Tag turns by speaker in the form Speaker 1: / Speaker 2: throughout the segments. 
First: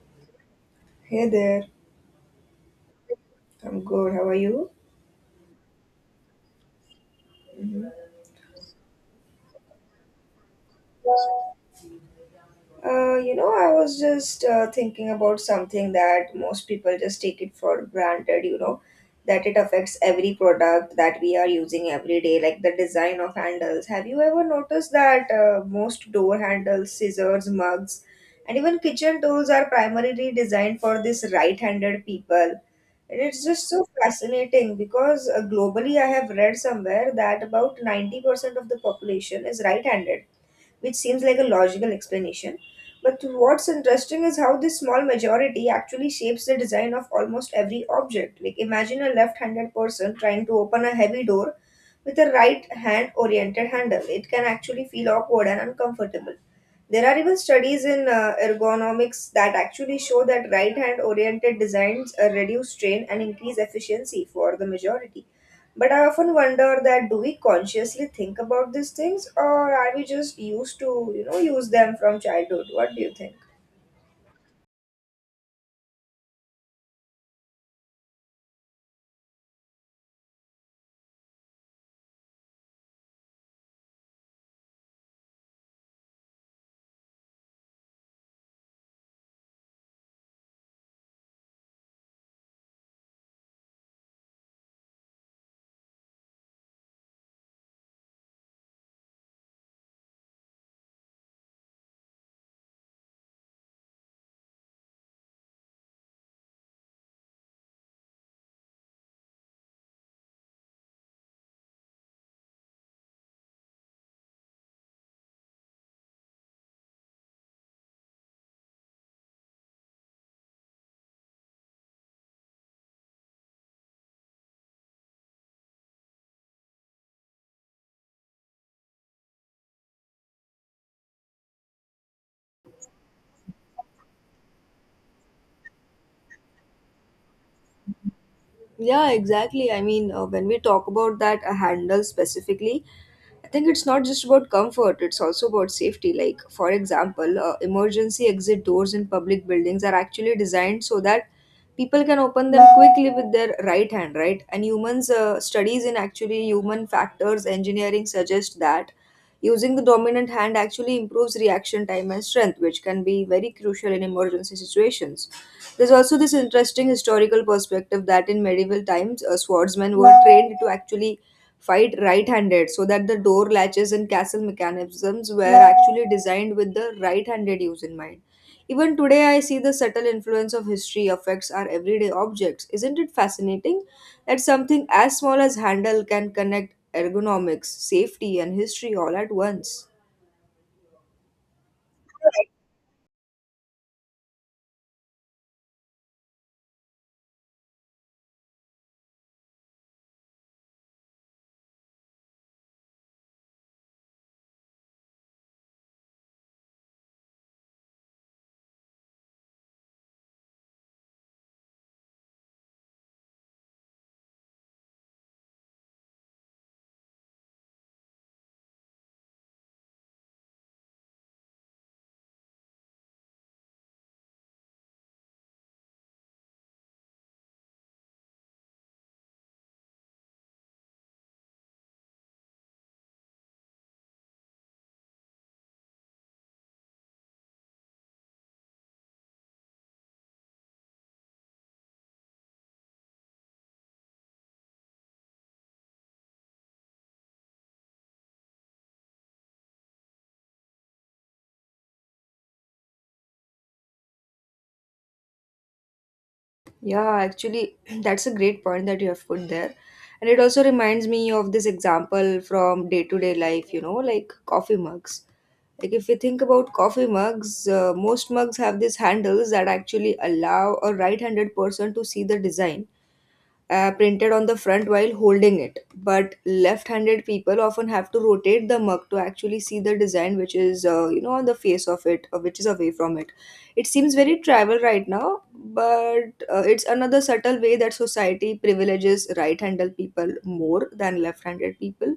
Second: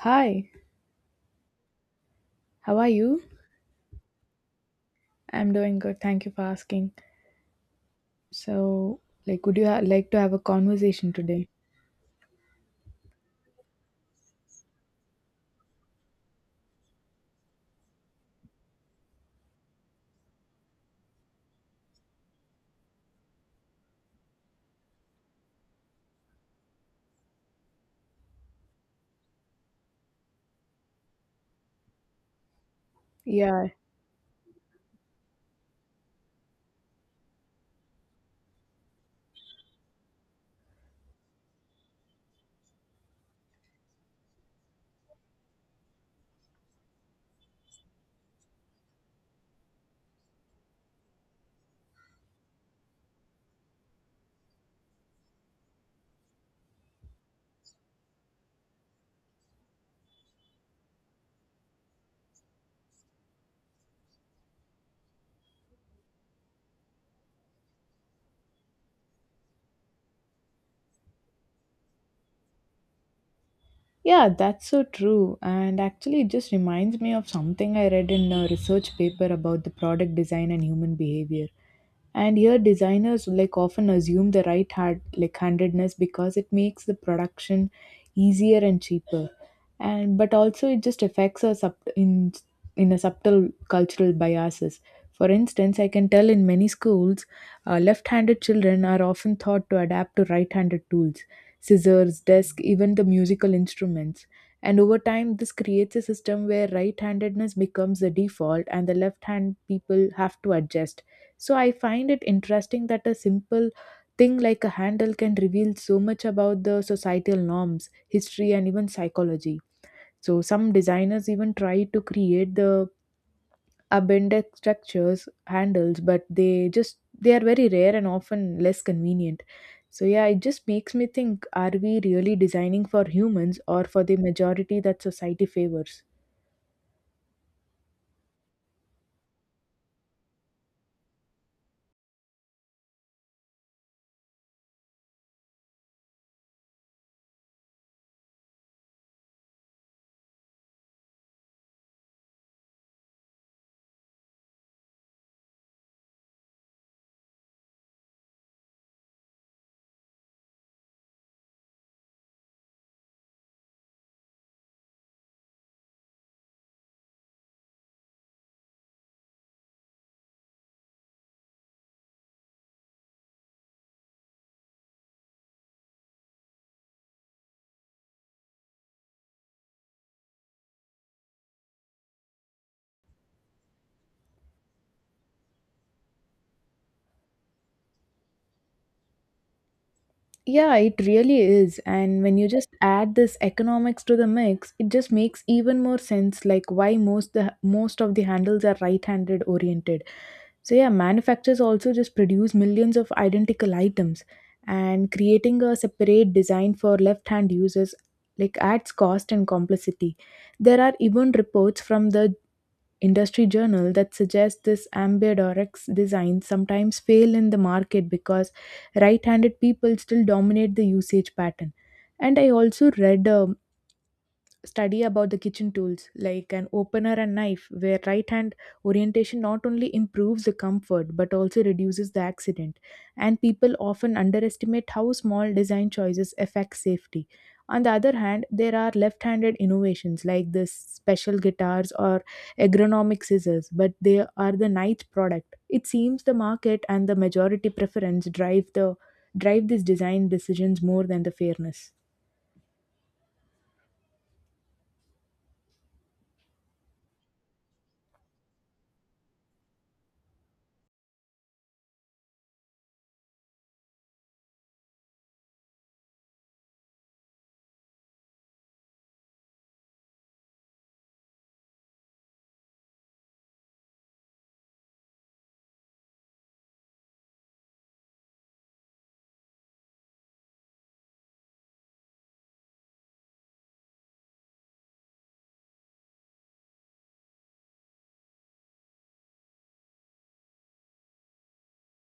Speaker 1: Hi,
Speaker 2: Hey there,
Speaker 1: how are you?
Speaker 2: I'm good. How are you?
Speaker 1: I'm doing good. Thank you for asking.
Speaker 2: hmm
Speaker 1: So, would you ha like to have a conversation today?
Speaker 2: I was just thinking about something that most people just take it for granted, that it affects every product that we are using every day, like the design of handles. Have you ever noticed that most door handles, scissors, mugs, and even kitchen tools are primarily designed for this right-handed people? And it's just
Speaker 1: Yeah,
Speaker 2: so fascinating because globally, I have read somewhere that about 90% of the population is right handed, which seems like a logical explanation. But what's interesting is how this small majority actually shapes the design of almost every object. Like, imagine a left-handed person trying to open a heavy door with a right hand oriented handle. It can actually feel awkward and uncomfortable. There are even studies in ergonomics that actually show that right hand oriented designs reduce strain and increase efficiency for the majority. But I often wonder that do we consciously think about these things, or are we just used to, use them from childhood? What do you think?
Speaker 1: yeah, that's so true. And actually, it just reminds me of something I read in a research paper about the product design and human behavior. And here designers like often assume the right hand like handedness because it makes the production easier and cheaper and but also it just affects us up in a subtle cultural biases. For instance, I can tell in many schools left-handed children are often thought to adapt to right-handed tools, scissors, desk, even the musical instruments. And over time this creates a system where right-handedness becomes the default and the left-hand people have to adjust. So I find it interesting that a simple thing like a handle can reveal so much about the societal norms, history, and even psychology. So some designers even try to create the abandoned structures handles, but they are very rare and often less convenient. So yeah, it just makes me think: are we really designing for humans or for the majority that society favors?
Speaker 2: Yeah, exactly. I mean, when we talk about that handle specifically, I think it's not just about comfort, it's also about safety. Like, for example, emergency exit doors in public buildings are actually designed so that people can open them quickly with their right hand, right? And humans, studies in actually human factors engineering suggest that using the dominant hand actually improves reaction time and strength, which can be very crucial in emergency situations. There's also this interesting historical perspective that in medieval times, swordsmen were trained to actually fight right-handed so that the door latches and castle mechanisms were actually designed with the right-handed use in mind. Even today, I see the subtle influence of history affects our everyday objects. Isn't it fascinating that something as small as handle can connect ergonomics, safety, and history all at once?
Speaker 1: Yeah, it really is. And when you just add this economics to the mix, it just makes even more sense like why most of the handles are right-handed oriented. So yeah, manufacturers also just produce millions of identical items, and creating a separate design for left-hand users like adds cost and complexity. There are even reports from the industry journal that suggests this ambidextrous design sometimes fail in the market because right-handed people still dominate the usage pattern. And I also read a study about the kitchen tools like an opener and knife where right hand orientation not only improves the comfort but also reduces the accident. And people often underestimate how small design choices affect safety. On the other hand, there are left-handed innovations like the special guitars or agronomic scissors, but they are the niche product. It seems the market and the majority preference drive these design decisions more than the fairness.
Speaker 2: Yeah, actually, that's a great point that you have put there. And it also reminds me of this example from day to day life, like coffee mugs. Like, if we think about coffee mugs, most mugs have these handles that actually allow a right handed person to see the design printed on the front while holding it. But left-handed people often have to rotate the mug to actually see the design, which is on the face of it, which is away from it. It seems very tribal right now, but it's another subtle way that society privileges right-handed people more than left-handed people,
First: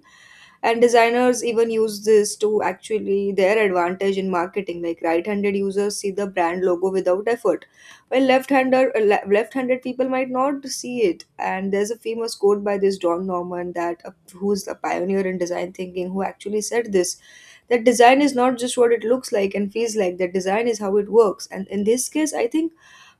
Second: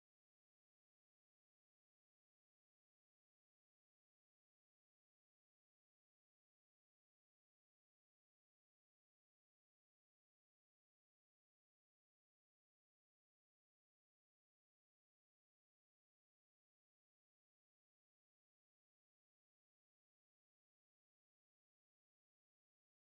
Speaker 2: and designers even use this to actually their advantage in marketing. Like, right-handed users see the brand logo without effort, while left-hander left-handed people might not see it. And there's a famous quote by this John Norman that who's a pioneer in design thinking, who actually said this, that design is not just what it looks like and feels like, that design is how it works. And in this case, I think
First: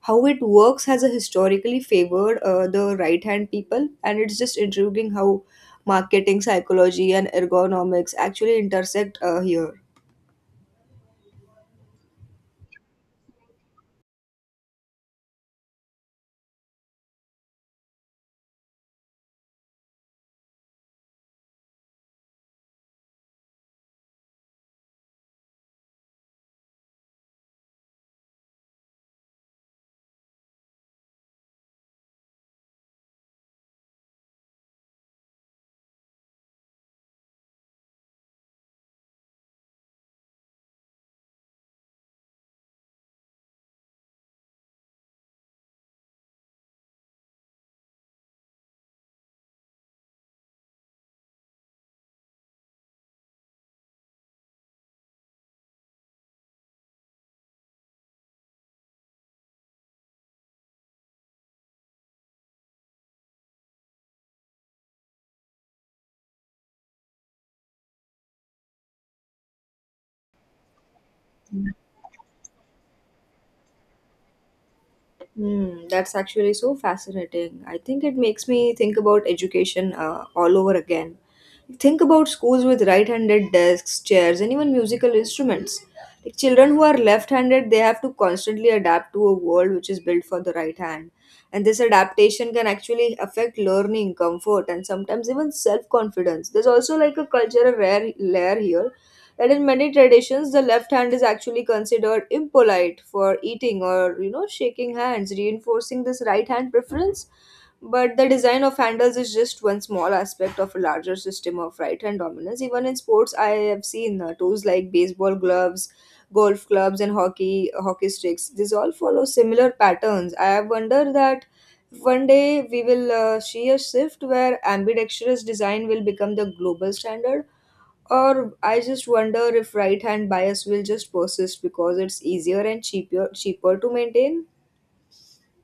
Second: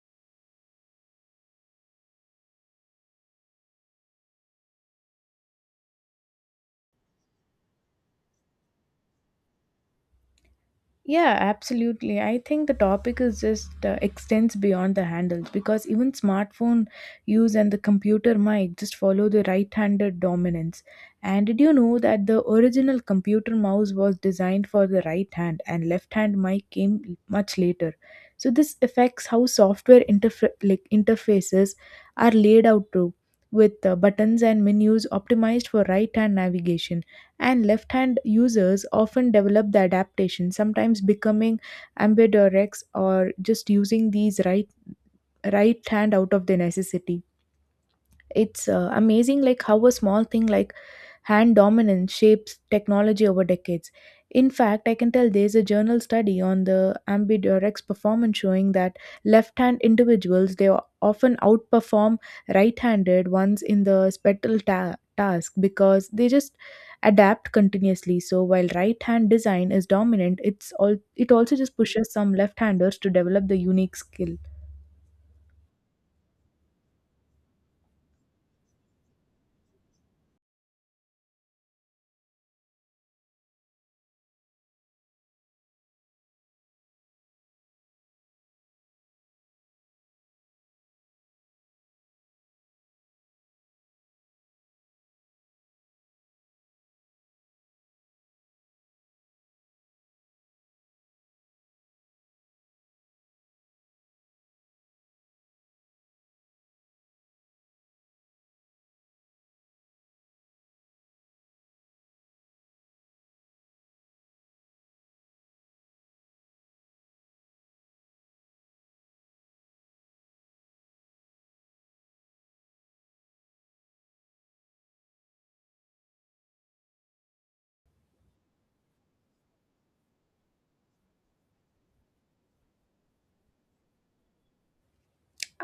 Speaker 2: how it works has a historically favored the right hand people. And it's just intriguing how marketing, psychology, and ergonomics actually intersect here.
Speaker 1: Yeah, absolutely. I think the topic is just extends beyond the handles because even smartphone use and the computer mic just follow the right-handed dominance. And did you know that the original computer mouse was designed for the right hand and left-hand mic came much later. So this affects how like interfaces are laid out too, with buttons and menus optimized for right-hand navigation. And left hand users often develop the adaptation, sometimes becoming ambidextrous or just using these right hand out of the necessity. It's amazing like how a small thing like hand dominance shapes technology over decades. In fact, I can tell there's a journal study on the ambidextrous performance showing that left-hand individuals they often outperform right-handed ones in the task because they just adapt continuously. So while right-hand design is dominant, it also just pushes some left-handers to develop the unique skill.
Speaker 2: Hmm, that's actually so fascinating. I think it makes me think about education all over again. Think about schools with right-handed desks, chairs, and even musical instruments. Like, children who are left-handed, they have to constantly adapt to a world which is built for the right hand. And this adaptation can actually affect learning, comfort, and sometimes even self-confidence. There's also like a cultural rare layer here, that in many traditions the left hand is actually considered impolite for eating or, shaking hands, reinforcing this right hand preference. But the design of handles is just one small aspect of a larger system of right hand dominance. Even in sports, I have seen tools like baseball gloves, golf clubs, and hockey sticks. These all follow similar patterns. I wonder that one day we will see a shift where ambidextrous design will become the global standard, or I just wonder if right hand bias will just persist because it's easier and cheaper to maintain.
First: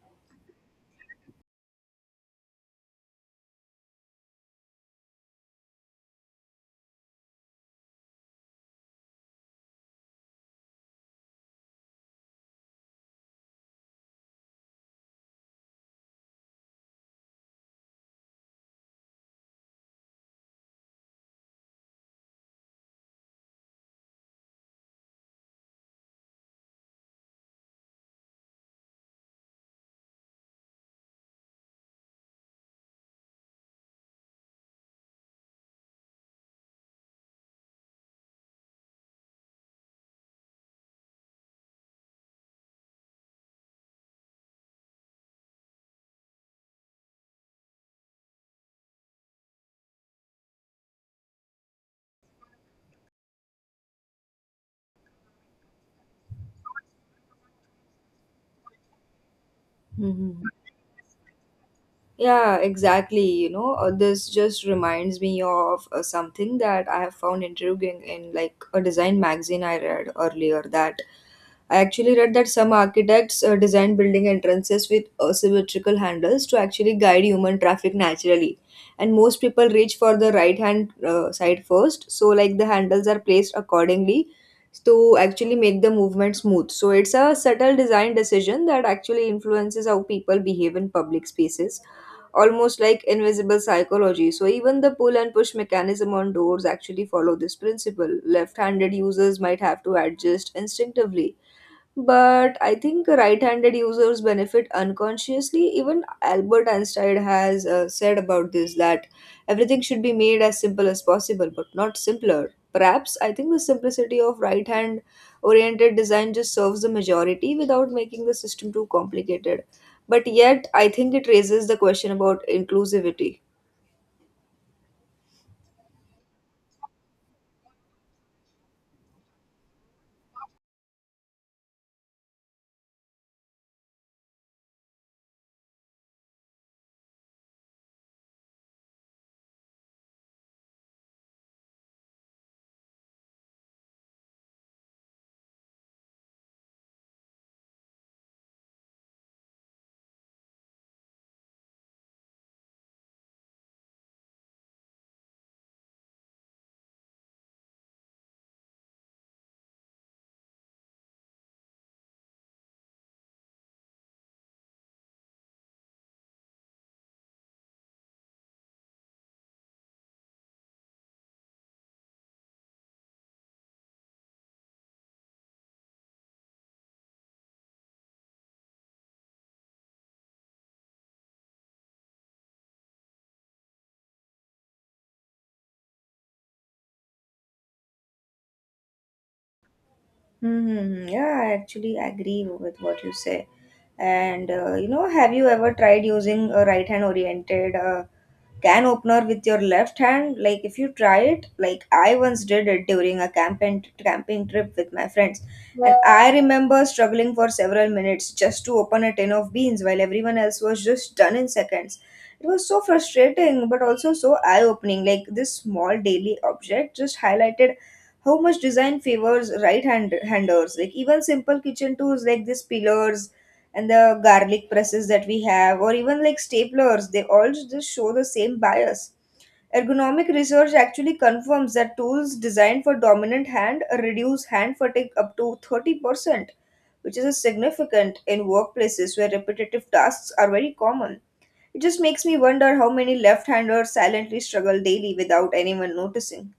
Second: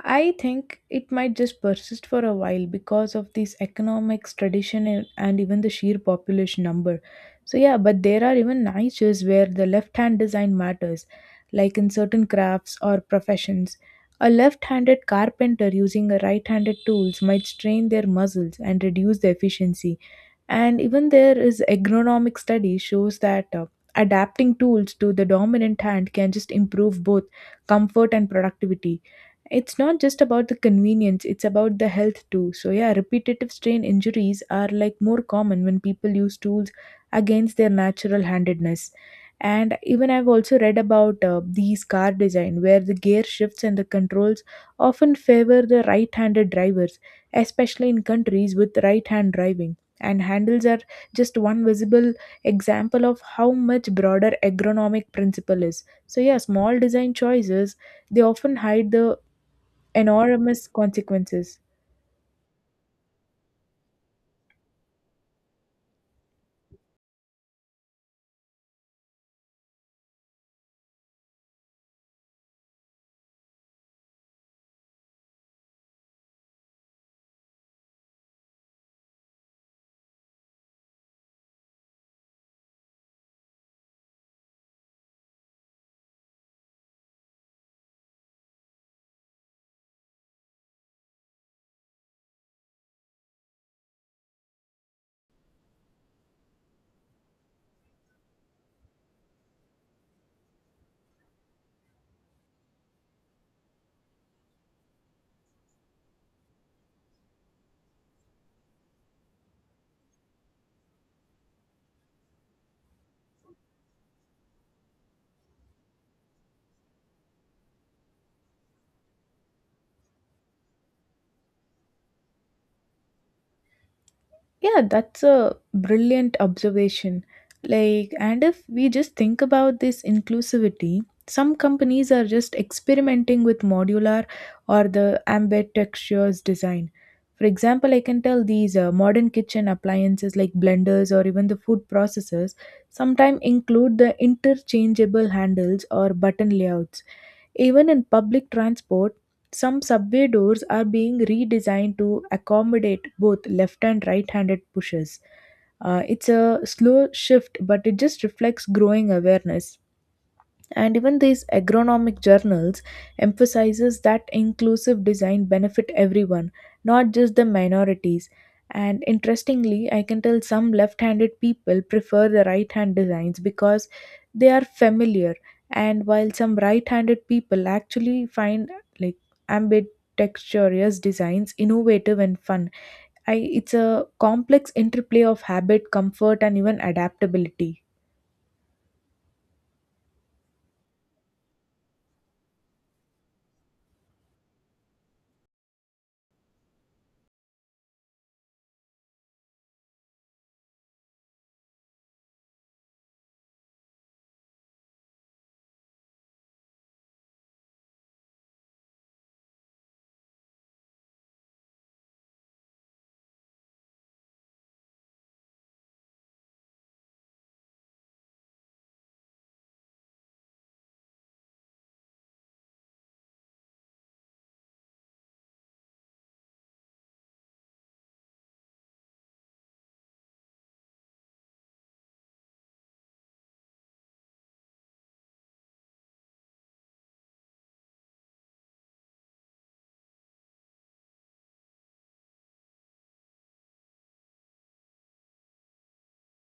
Speaker 1: I think it might just persist for a while because of this economics tradition and even the sheer population number. So yeah, but there are even niches where the left-hand design matters, like in certain crafts or professions. A left-handed carpenter using a right-handed tools might strain their muscles and reduce the efficiency, and even there is agronomic study shows that adapting tools to the dominant hand can just improve both comfort and productivity. It's not just about the convenience, it's about the health too. So yeah, repetitive strain injuries are like more common when people use tools against their natural handedness. And even I've also read about these car design where the gear shifts and the controls often favor the right-handed drivers, especially in countries with right-hand driving. And handles are just one visible example of how much broader agronomic principle is. So yeah, small design choices, they often hide the
Speaker 2: Mhm.
Speaker 1: enormous consequences.
Speaker 2: Yeah, exactly. You know, this just reminds me of something that I have found intriguing in like a design magazine I read earlier, that I actually read that some architects design building entrances with asymmetrical handles to actually guide human traffic naturally. And most people reach for the right hand side first, so like the handles are placed accordingly to actually make the movement smooth. So it's a subtle design decision that actually influences how people behave in public spaces, almost like invisible psychology. So even the pull and push mechanism on doors actually follow this principle. Left-handed users might have to adjust instinctively, but I think right-handed users benefit unconsciously. Even Albert Einstein has said about this, that everything should be made as simple as possible, but not simpler. Perhaps I think the simplicity of right-hand oriented design just serves the majority without making the system too complicated. But yet, I think it raises the question about inclusivity.
Speaker 1: Yeah, that's a brilliant observation. Like, and if we just think about this inclusivity, some companies are just experimenting with modular or the ambient textures design. For example, I can tell these modern kitchen appliances like blenders or even the food processors sometimes include the interchangeable handles or button layouts. Even in public transport, some subway doors are being redesigned to accommodate both left and right handed pushers. It's a slow shift, but it just reflects growing awareness. And even these agronomic journals emphasizes that inclusive design benefit everyone, not just the minorities. And interestingly, I can tell some left-handed people prefer the right-hand designs because they are familiar, and while some right-handed people actually find like ambidextrous designs innovative and fun. It's a complex interplay of habit, comfort, and even adaptability.
Speaker 2: Yeah, I actually agree with what you say. And have you ever tried using a right hand oriented can opener with your left hand? Like, if you try it, like I once did it during a camping trip with my friends, and I remember struggling for several minutes just to open a tin of beans while everyone else was just done in seconds. It was so frustrating, but also so eye opening. Like, this small daily object just highlighted how much design favors right hand handers. Like, even simple kitchen tools like these pillars and the garlic presses that we have, or even like staplers, they all just show the same bias. Ergonomic research actually confirms that tools designed for dominant hand reduce hand fatigue up to 30%, which is a significant in workplaces where repetitive tasks are very common. It just makes me wonder how many left-handers silently struggle daily without anyone noticing.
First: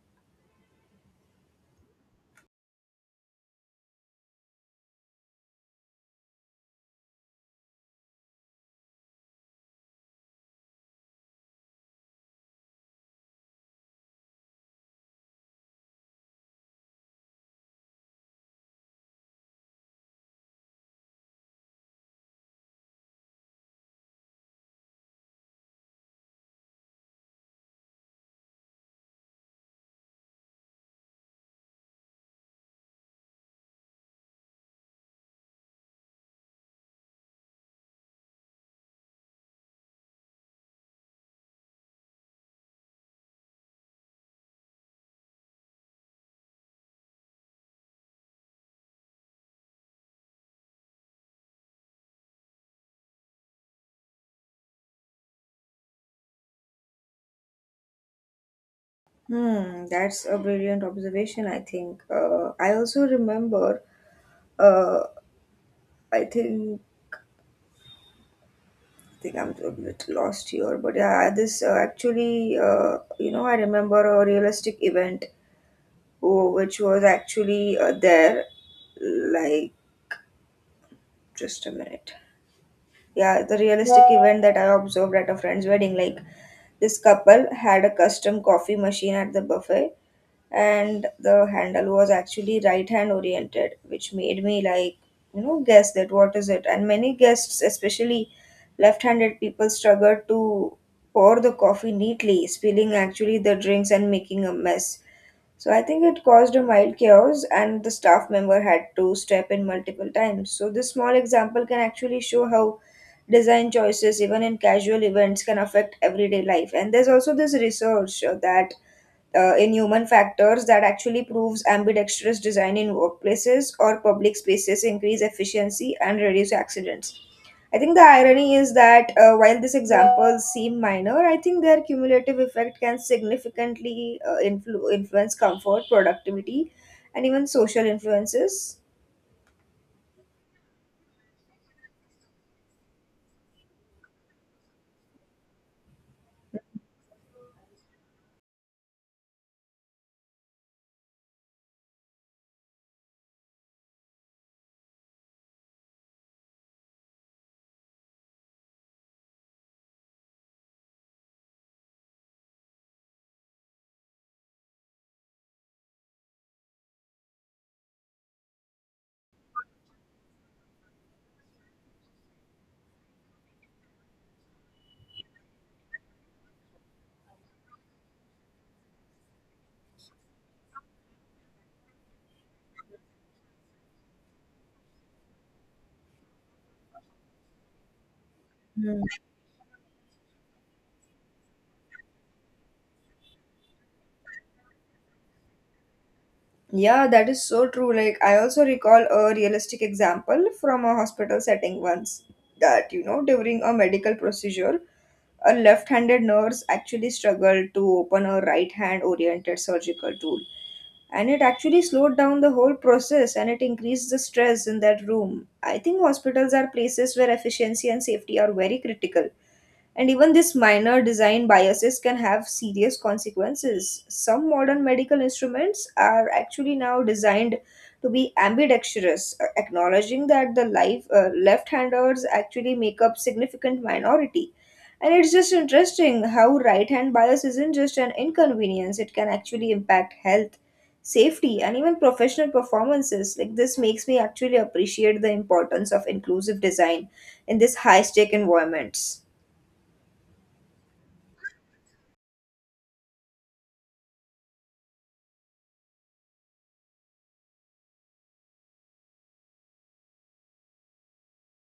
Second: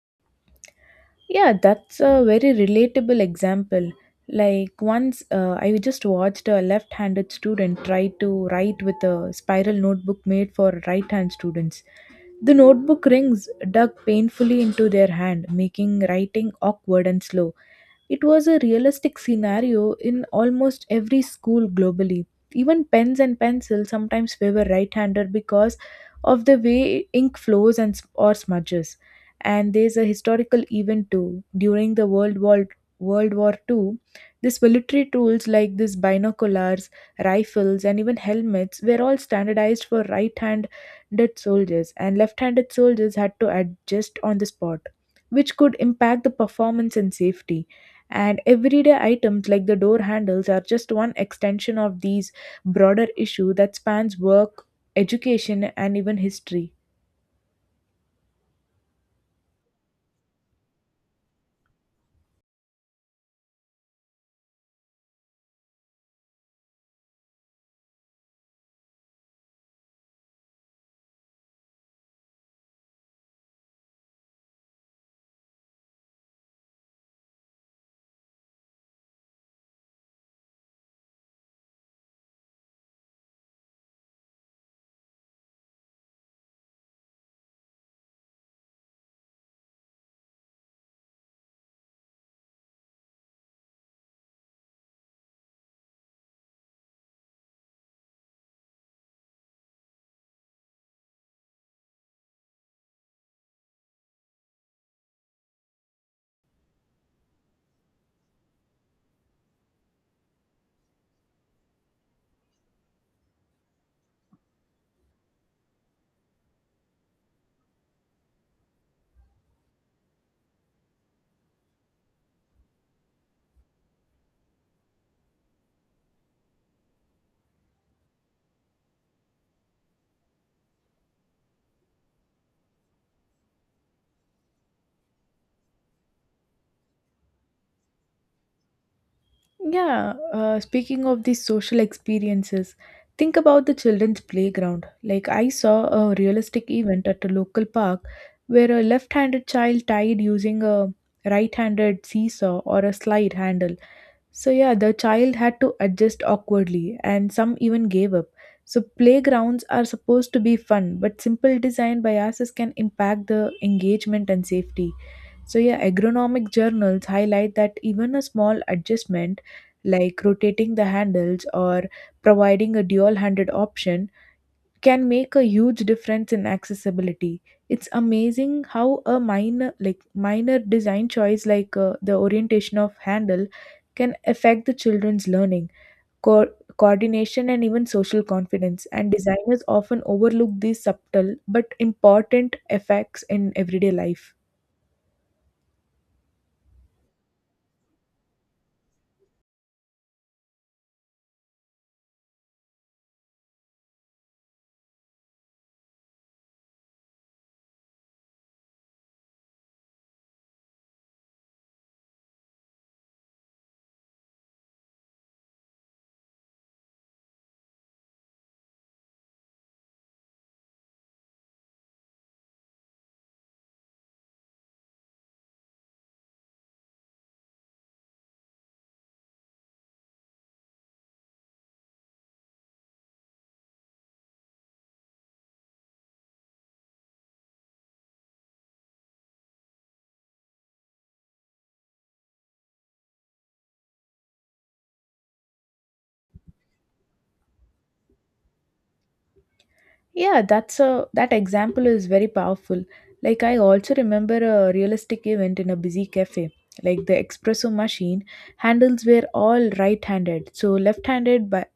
Speaker 1: Yeah, that's a very relatable example. Like once I just watched a left handed student try to write with a spiral notebook made for right hand students. The notebook rings dug painfully into their hand, making writing awkward and slow. It was a realistic scenario in almost every school globally. Even pens and pencils sometimes favor right-hander because of the way ink flows or smudges. And there's a historical event too. During the World War II, these military tools like these binoculars, rifles, and even helmets were all standardized for right-hand handed soldiers, and left handed soldiers had to adjust on the spot, which could impact the performance and safety. And everyday items like the door handles are just one extension of these broader issue that spans work, education, and even history.
Speaker 2: Hmm, that's a brilliant observation, I think. I also remember, uh, I think, I think I'm a bit lost here, but yeah, this actually, I remember a realistic event, oh, which was actually there, like, just a minute. Yeah, the realistic event that I observed at a friend's wedding, like, this couple had a custom coffee machine at the buffet, and the handle was actually right hand oriented, which made me, like, guess that what is it. And many guests, especially left handed people, struggled to pour the coffee neatly, spilling actually the drinks and making a mess. So I think it caused a mild chaos and the staff member had to step in multiple times. So this small example can actually show how design choices even in casual events can affect everyday life. And there's also this research that in human factors, that actually proves ambidextrous design in workplaces or public spaces increase efficiency and reduce accidents. I think the irony is that while these examples seem minor, I think their cumulative effect can significantly influence comfort, productivity, and even social influences.
Speaker 1: Yeah, speaking of these social experiences, think about the children's playground. Like, I saw a realistic event at a local park where a left handed child tied using a right handed seesaw or a slide handle. So, yeah, the child had to adjust awkwardly, and some even gave up. So, playgrounds are supposed to be fun, but simple design biases can impact the engagement and safety. So, yeah, agronomic journals highlight that even a small adjustment like rotating the handles or providing a dual handed option can make a huge difference in accessibility. It's amazing how a minor design choice like the orientation of handle can affect the children's learning, coordination, and even social confidence.
Speaker 2: Hmm.
Speaker 1: And designers often overlook these subtle but important effects in everyday life.
Speaker 2: Yeah, that is so true. Like, I also recall a realistic example from a hospital setting once, that, during a medical procedure, a left-handed nurse actually struggled to open a right-hand oriented surgical tool, and it actually slowed down the whole process and it increased the stress in that room. I think hospitals are places where efficiency and safety are very critical, and even these minor design biases can have serious consequences. Some modern medical instruments are actually now designed to be ambidextrous, acknowledging that the left-handers actually make up significant minority. And it's just interesting how right-hand bias isn't just an inconvenience; it can actually impact health, safety, and even professional performances. Like, this makes me actually appreciate the importance of inclusive design in these high-stake environments.
Speaker 1: Yeah, that example is very powerful. Like I also remember a realistic event in a busy cafe. Like the espresso machine handles were all right-handed, so left-handed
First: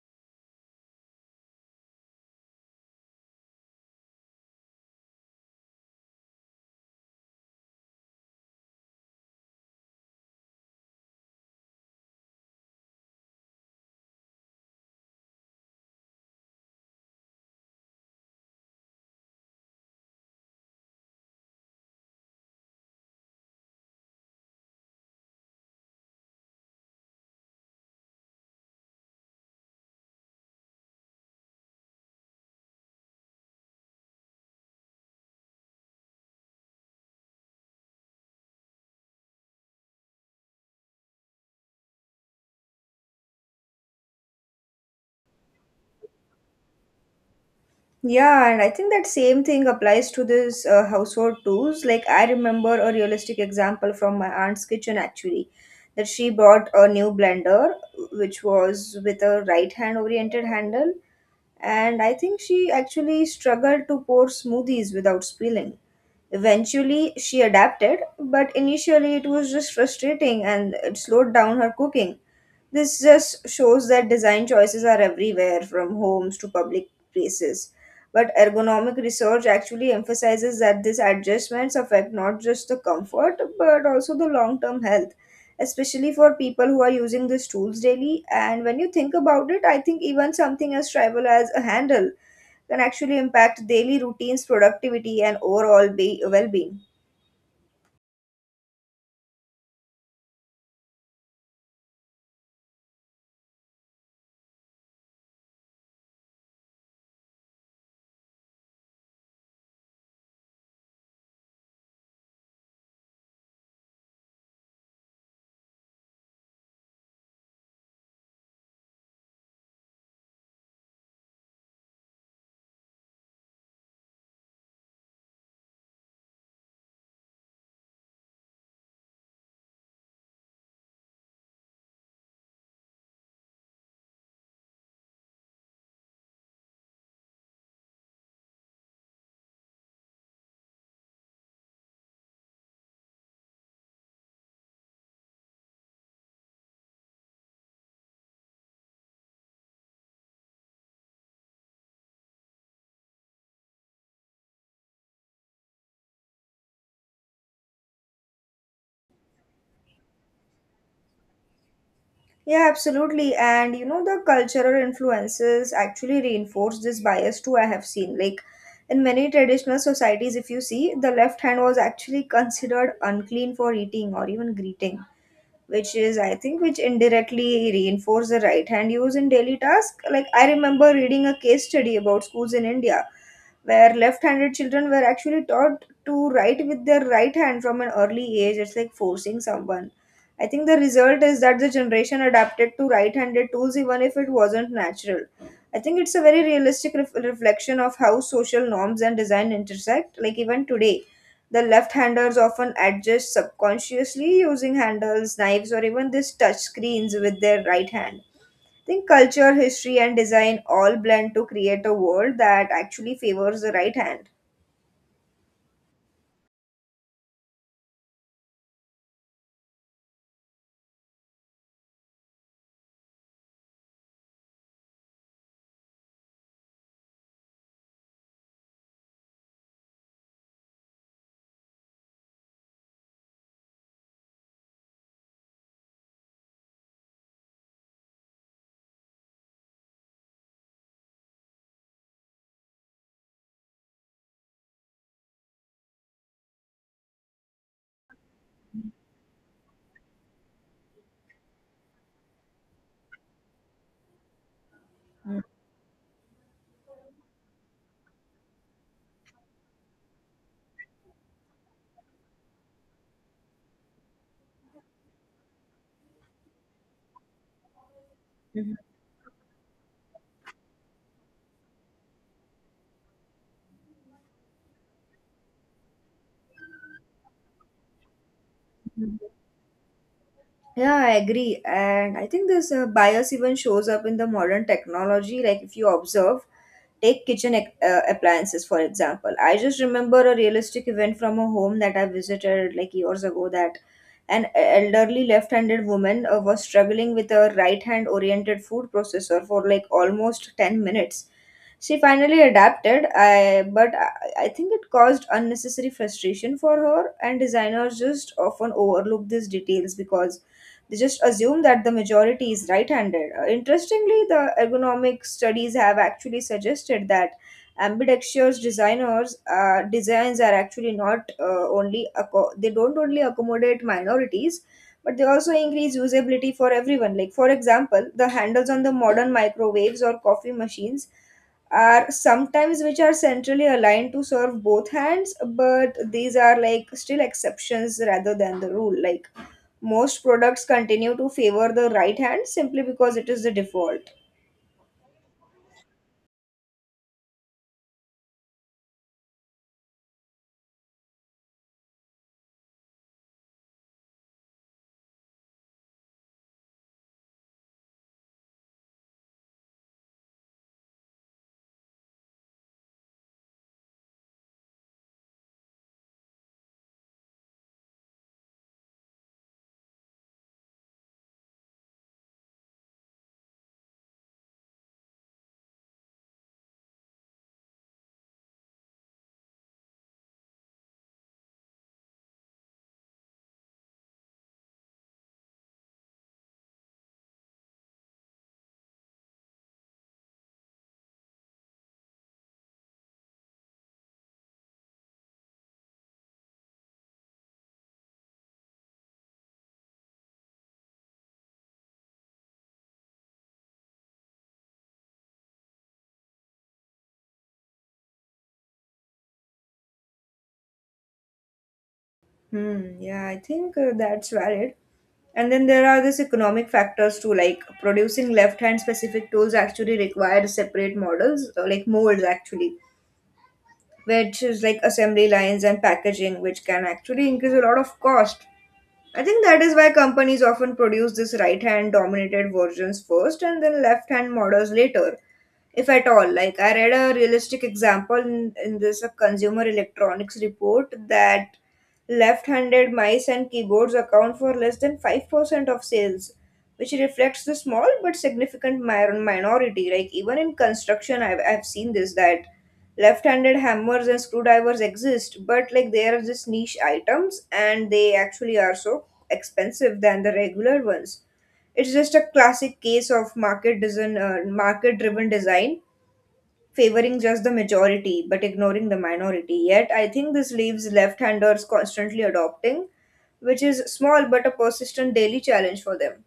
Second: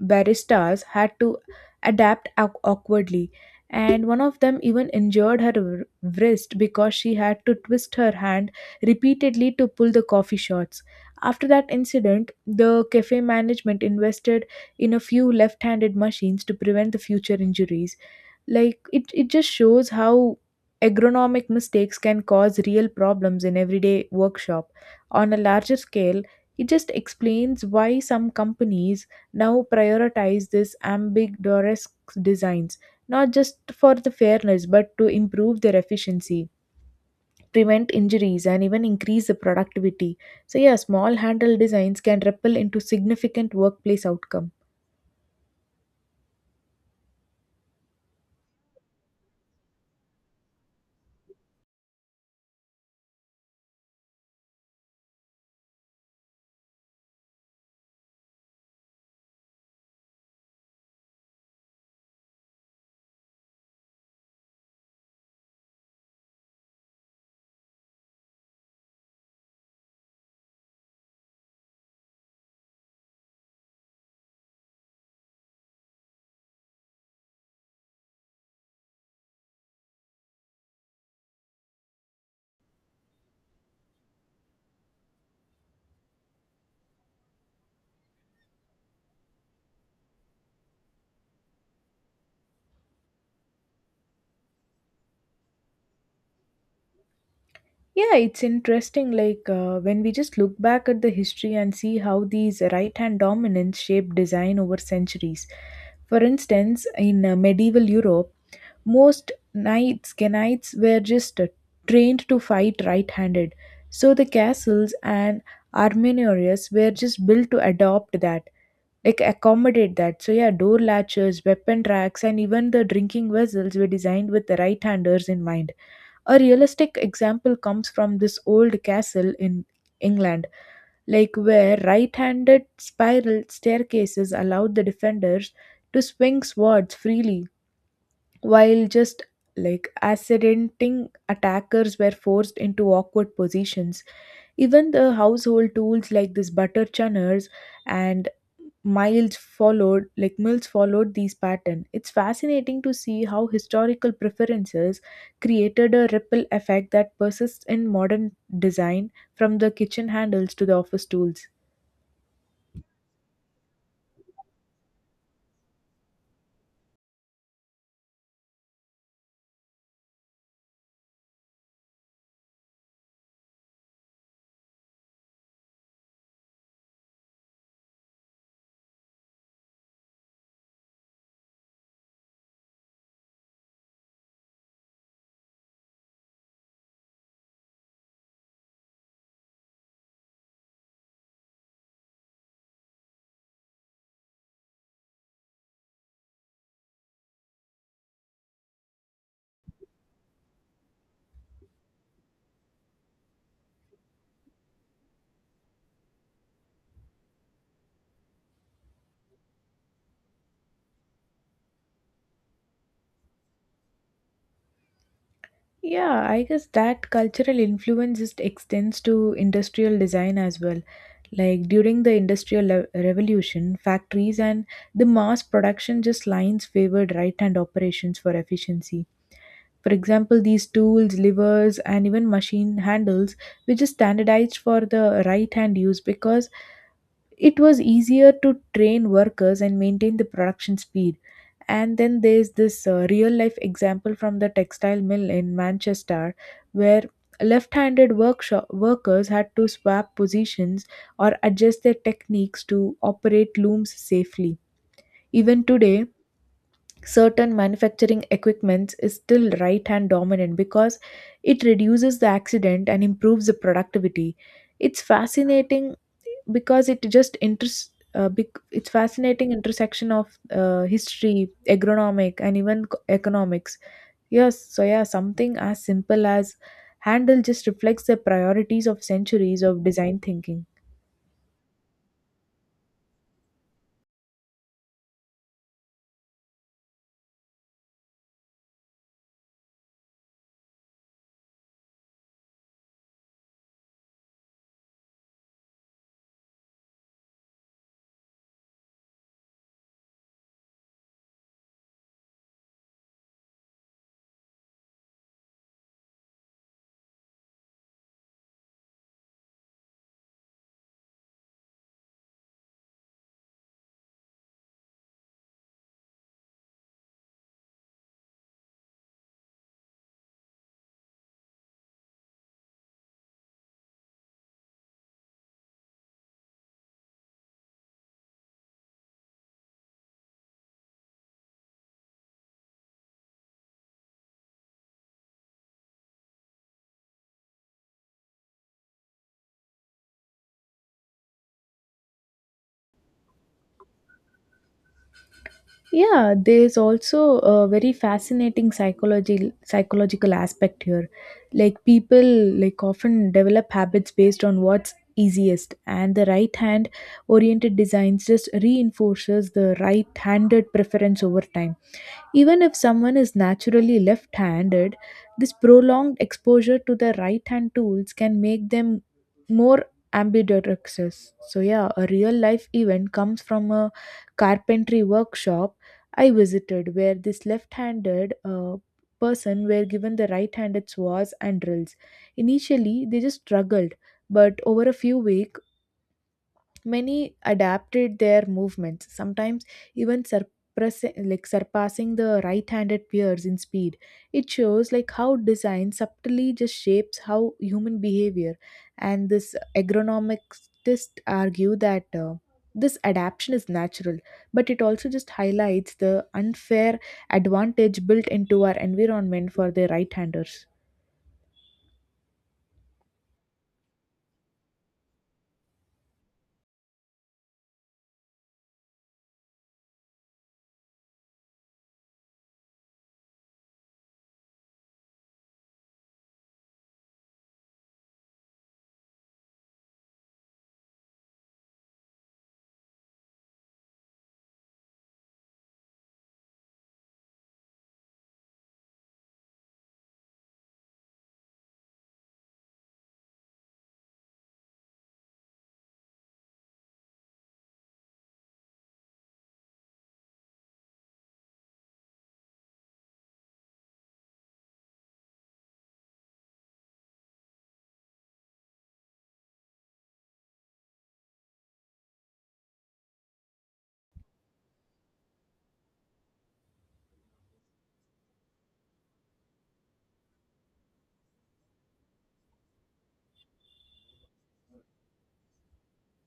Speaker 1: baristas had to adapt awkwardly. And one of them even injured her wrist because she had to twist her hand repeatedly to pull the coffee shots. After that incident, the cafe management invested in a few left handed machines to prevent the future injuries. It just shows how agronomic mistakes can cause real problems in everyday workshop. On a larger scale, it just explains why some companies now prioritize this ambidextrous designs, not just for the fairness but to improve their efficiency, prevent injuries, and even increase the productivity. So, yeah, small handle designs can ripple into significant workplace outcome.
Speaker 2: Yeah, and I think that same thing applies to this household tools. Like, I remember a realistic example from my aunt's kitchen actually, that she bought a new blender which was with a right hand oriented handle, and I think she actually struggled to pour smoothies without spilling. Eventually, she adapted, but initially it was just frustrating and it slowed down her cooking. This just shows that design choices are everywhere, from homes to public places. But ergonomic research actually emphasizes that these adjustments affect not just the comfort but also the long term health, especially for people who are using these tools daily. And when you think about it, I think even something as trivial as a handle can actually impact daily routines, productivity, and overall well being.
Speaker 1: Yeah, it's interesting. Like when we just look back at the history and see how these right hand dominance shaped design over centuries. For instance, in medieval Europe, most knights were just trained to fight right handed. So the castles and armorials were just built to adopt that, like accommodate that. So, yeah, door latches, weapon racks, and even the drinking vessels were designed with the right handers in mind. A realistic example comes from this old castle in England, like where right handed spiral staircases allowed the defenders to swing swords freely, while just like accidenting attackers were forced into awkward positions. Even the household tools like this butter churners and miles followed like mills followed these pattern. It's fascinating to see how historical preferences created a ripple effect that persists in modern design, from the kitchen handles to the office tools.
Speaker 2: Yeah, absolutely. And you know, the cultural influences actually reinforce this bias too. I have seen, in many traditional societies, if you see, the left hand was actually considered unclean for eating or even greeting, which is, I think, which indirectly reinforce the right hand use in daily task. Like, I remember reading a case study about schools in India where left-handed children were actually taught to write with their right hand from an early age. It's like forcing someone. I think the result is that the generation adapted to right-handed tools even if it wasn't natural. I think it's a very realistic reflection of how social norms and design intersect. Like even today, the left-handers often adjust subconsciously using handles, knives, or even these touch screens with their right hand. I think culture, history, and design all blend to create a world that actually favors the right hand.
Speaker 1: Yeah, I guess that cultural influence just extends to industrial design as well. Like during the revolution, factories and the mass production just lines favored right hand operations for efficiency. For example, these tools, levers, and even machine handles were just standardized for the right hand use because it was easier to train workers and maintain the production speed. And then there's this real life example from the textile mill in Manchester where left handed workshop workers had to swap positions or adjust their techniques to operate looms safely. Even today, certain manufacturing equipment is still right hand dominant because it reduces the accident and improves the productivity. It's fascinating because it just
Speaker 2: Mhm.
Speaker 1: it's fascinating intersection of history agronomic and even economics. Yes, so something as simple as handle just reflects the priorities of centuries of design thinking.
Speaker 2: Yeah, I agree. And I think this bias even shows up in the modern technology. Like, if you observe, take kitchen appliances, for example. I just remember a realistic event from a home that I visited like years ago that an elderly left handed woman was struggling with a right hand oriented food processor for like almost 10 minutes. She finally adapted, but I think it caused unnecessary frustration for her, and designers just often overlook these details because they just assume that the majority is right handed. Interestingly, the ergonomic studies have actually suggested that ambidextrous designers designs are actually not only acco- they don't only accommodate minorities, but they also increase usability for everyone, like, for example, the handles on the modern microwaves or coffee machines are sometimes which are centrally aligned to serve both hands, but these are like still exceptions rather than the rule. Like most products continue to favor the right hand simply because it is the default.
Speaker 1: Yeah, there's also a very fascinating psychology psychological aspect here. People often develop habits based on what's easiest, and the right hand oriented designs just reinforces the right handed preference over time. Even if someone is naturally left handed, this prolonged exposure to the right hand tools can make them more ambidextrous. So, yeah, a real life event comes from a carpentry workshop I visited, where this left handed person were given the right handed saws and drills. Initially, they just struggled, but over a few weeks, many adapted their movements, sometimes even surpassing, like surpassing the right-handed peers in speed. It shows like how design subtly just shapes how human behavior. And this agronomicists argue that this adaptation is natural, but it also just highlights the unfair advantage built into our environment for the right-handers.
Speaker 2: Hmm, yeah, I think that's valid. And then there are these economic factors too, like producing left hand specific tools actually require separate models, like molds actually, which is like assembly lines and packaging, which can actually increase a lot of cost. I think that is why companies often produce this right hand dominated versions first and then left hand models later, if at all. Like, I read a realistic example in this consumer electronics report that left handed mice and keyboards account for less than 5% of sales, which reflects the small but significant minority. Like even in construction, I've seen this that left-handed hammers and screwdrivers exist, but like they are just niche items and they actually are so expensive than the regular ones. It's just a classic case of market-driven design favoring just the majority but ignoring the minority. Yet I think this leaves left-handers constantly adopting, which is small but a persistent daily challenge for them.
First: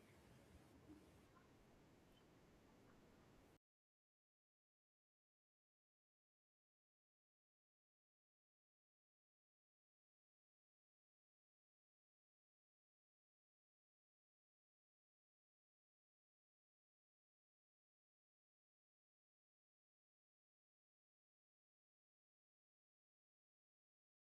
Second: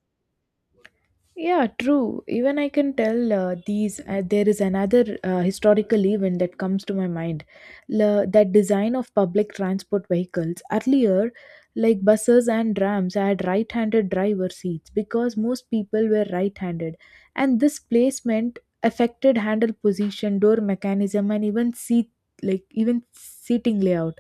Speaker 1: Yeah, true. Even I can tell these. There is another historical event that comes to my mind. La, that design of public transport vehicles earlier, like buses and trams, had right-handed driver seats because most people were right-handed, and this placement affected handle position, door mechanism, and even seat like even seating layout.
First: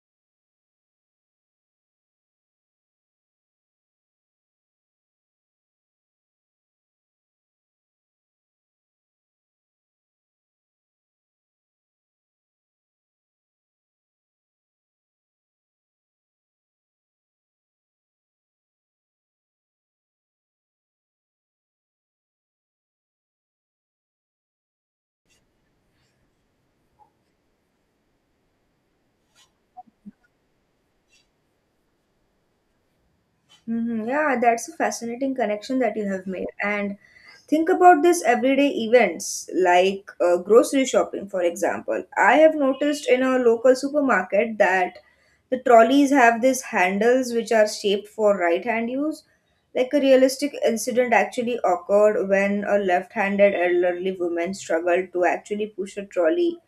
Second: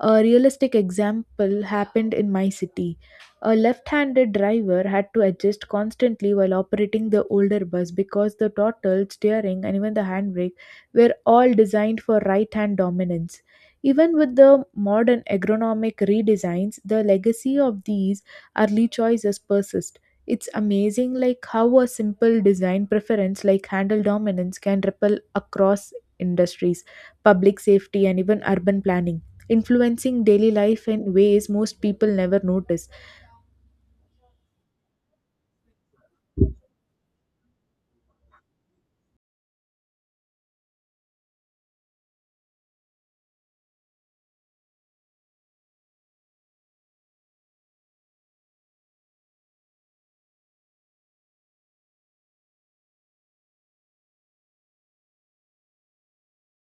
Speaker 1: A realistic example happened in my city. A left handed driver had to adjust constantly while operating the older bus because the throttle, steering, and even the handbrake were all designed for right hand dominance. Even with the modern agronomic redesigns, the legacy of these early choices persist. It's amazing like how a simple design preference like handle dominance can ripple across industries, public safety and even urban planning, influencing daily life in ways most people never notice.
Speaker 2: Hmm. Yeah, that's a fascinating connection that you have made. And think about this everyday events like grocery shopping, for example. I have noticed in a local supermarket that the trolleys have these handles which are shaped for right hand use. Like a realistic incident actually occurred when a left handed elderly woman struggled to actually push a trolley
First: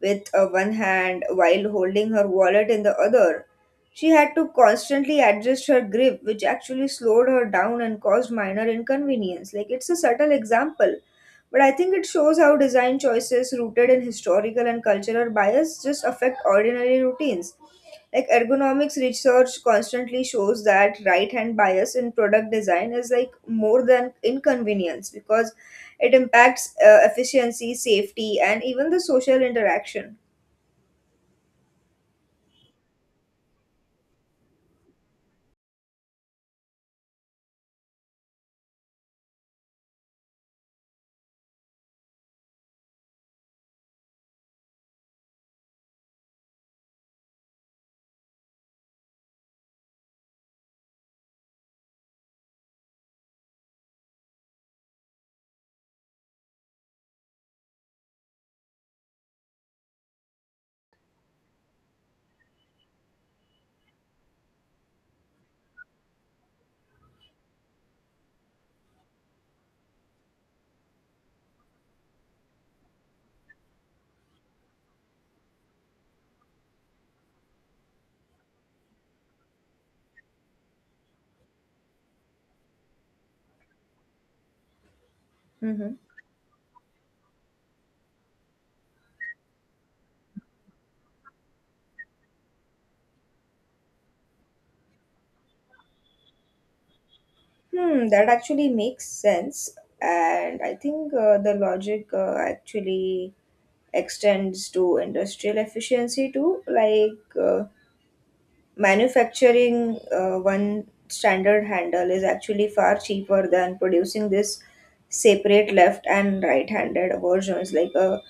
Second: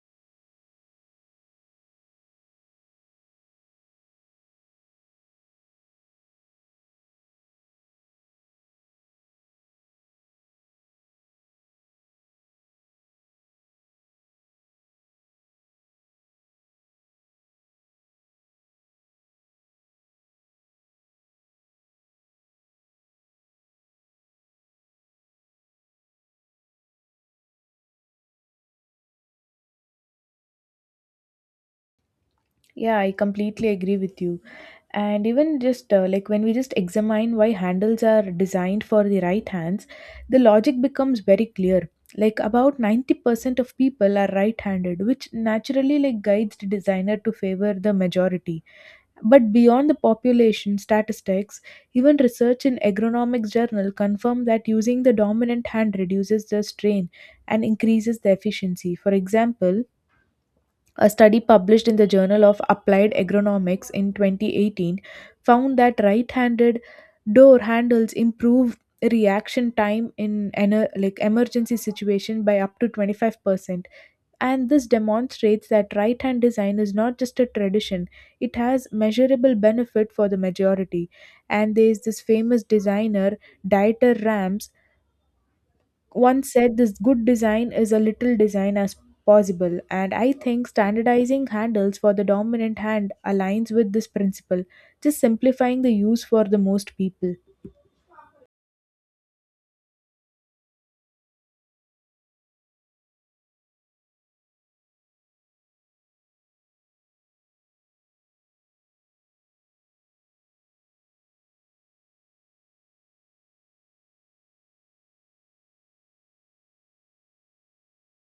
Speaker 2: with one hand while holding her wallet in the other. She had to constantly adjust her grip, which actually slowed her down and caused minor inconvenience. Like, it's a subtle example, but I think it shows how design choices rooted in historical and cultural bias just affect ordinary routines. Like, ergonomics research constantly shows that right hand bias in product design is like more than inconvenience because it impacts efficiency, safety, and even the social interaction.
Speaker 1: Yeah, I completely agree with you. And even just like when we just examine why handles are designed for the right hands, the logic becomes very clear. Like, about 90% of people are right handed, which naturally like guides the designer to favor the majority. But beyond the population statistics, even research in agronomics journal confirm that using the dominant hand reduces the strain and increases the efficiency. For example, a study published in the Journal of Applied Agronomics in 2018 found that right-handed door handles improve reaction time in like emergency situation by up to 25%, and this demonstrates that right hand design is not just a tradition, it has measurable benefit for the majority. And there's this famous designer, Dieter Rams,
Speaker 2: Hmm.
Speaker 1: once said this good design is a little design as possible. And I think standardizing handles for the dominant hand aligns with this principle, just simplifying the use for the most people.
Speaker 2: Hmm, that actually makes sense. And I think the logic actually extends to industrial efficiency too. Like manufacturing one standard handle is actually far cheaper than producing this separate left and right handed versions. Like a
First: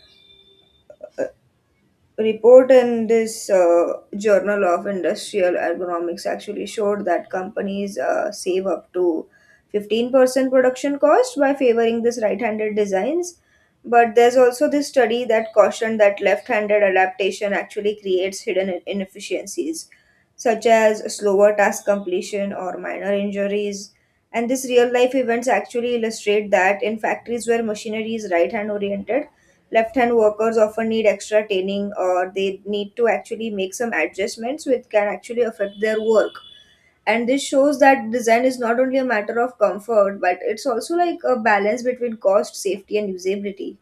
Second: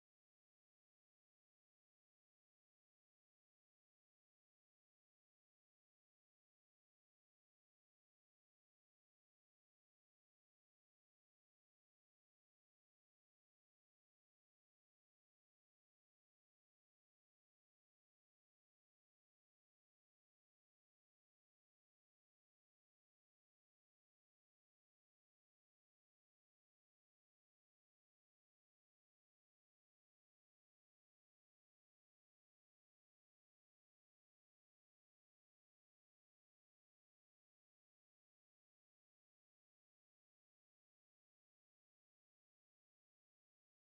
Speaker 2: report in this Journal of Industrial Ergonomics actually showed that companies save up to 15% production cost by favoring this right-handed designs. But there's also this study that cautioned that left-handed adaptation actually creates hidden inefficiencies, such as slower task completion or minor injuries. And these real-life events actually illustrate that in factories where machinery is right-hand oriented, left-hand workers often need extra training or they need to actually make some adjustments which can actually affect their work. And this shows that design is not only a matter of comfort, but it's also like a balance between cost, safety, and usability.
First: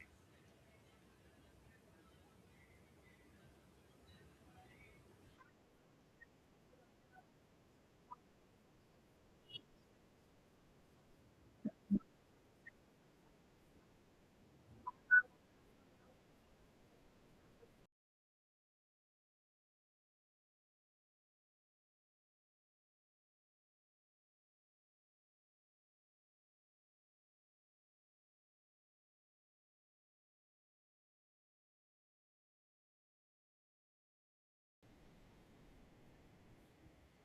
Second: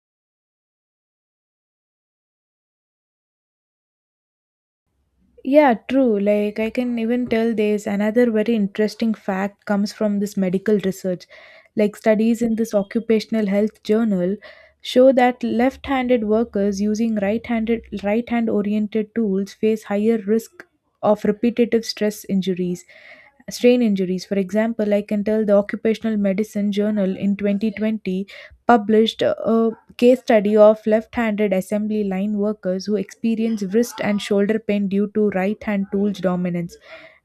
Speaker 1: Yeah, true. Like, I can even tell there's another very interesting fact comes from this medical research. Like, studies in this occupational health journal show that left-handed workers using right-hand oriented tools face higher risk of repetitive stress injuries, strain injuries. For example, I can tell the Occupational Medicine Journal in 2020 published a case study of left-handed assembly line workers who experience wrist and shoulder pain due to right-hand tools dominance,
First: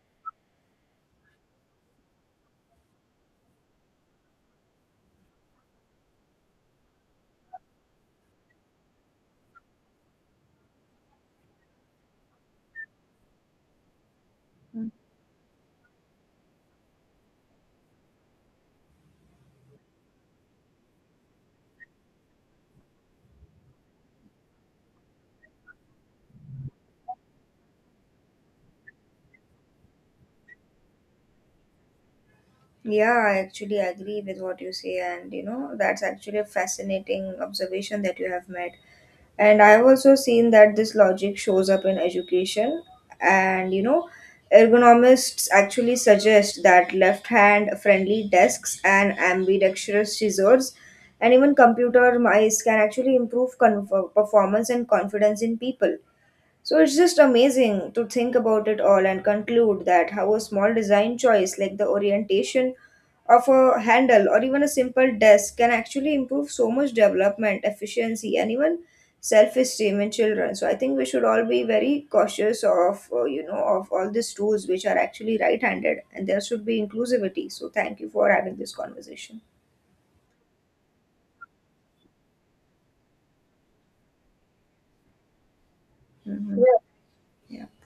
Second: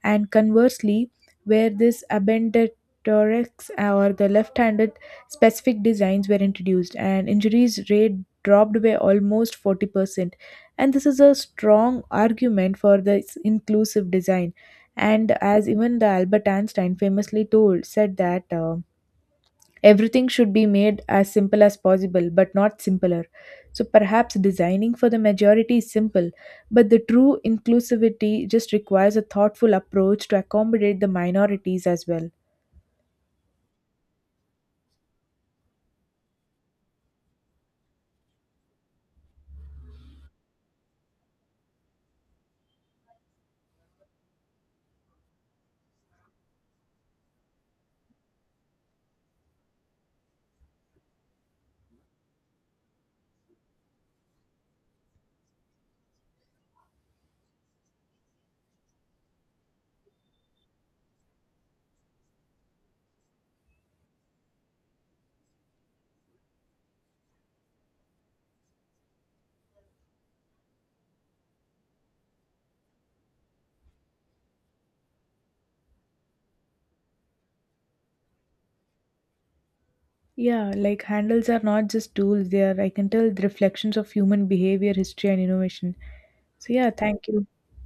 Speaker 1: and conversely, where this abandoned thorax or the left-handed specific designs were introduced and injuries rate dropped by almost 40%, and this is a strong argument for this inclusive design.
Speaker 2: Mm.
Speaker 1: And as even the Albert Einstein famously told said that everything should be made as simple as possible, but not simpler. So perhaps designing for the majority is simple, but the true inclusivity just requires a thoughtful approach to accommodate the minorities as well.
Speaker 2: Yeah, I actually agree with what you say, and you know, that's actually a fascinating observation that you have made. And I've also seen that this logic shows up in education. And you know, ergonomists actually suggest that left hand friendly desks and ambidextrous scissors and even computer mice can actually improve performance and confidence in people. So it's just amazing to think about it all and conclude that how a small design choice like the orientation of a handle or even a simple desk can actually improve so much development, efficiency, and even self-esteem in children. So I think we should all be very cautious of of all these tools which are actually right-handed, and there should be inclusivity. So thank you for having this conversation.
Speaker 1: Yeah, like handles are not just tools, they are, I can tell, the reflections of human behavior, history, and innovation.
Speaker 2: Mhm.
Speaker 1: So, yeah,
Speaker 2: Yeah.
Speaker 1: thank you.
Speaker 2: Yeah.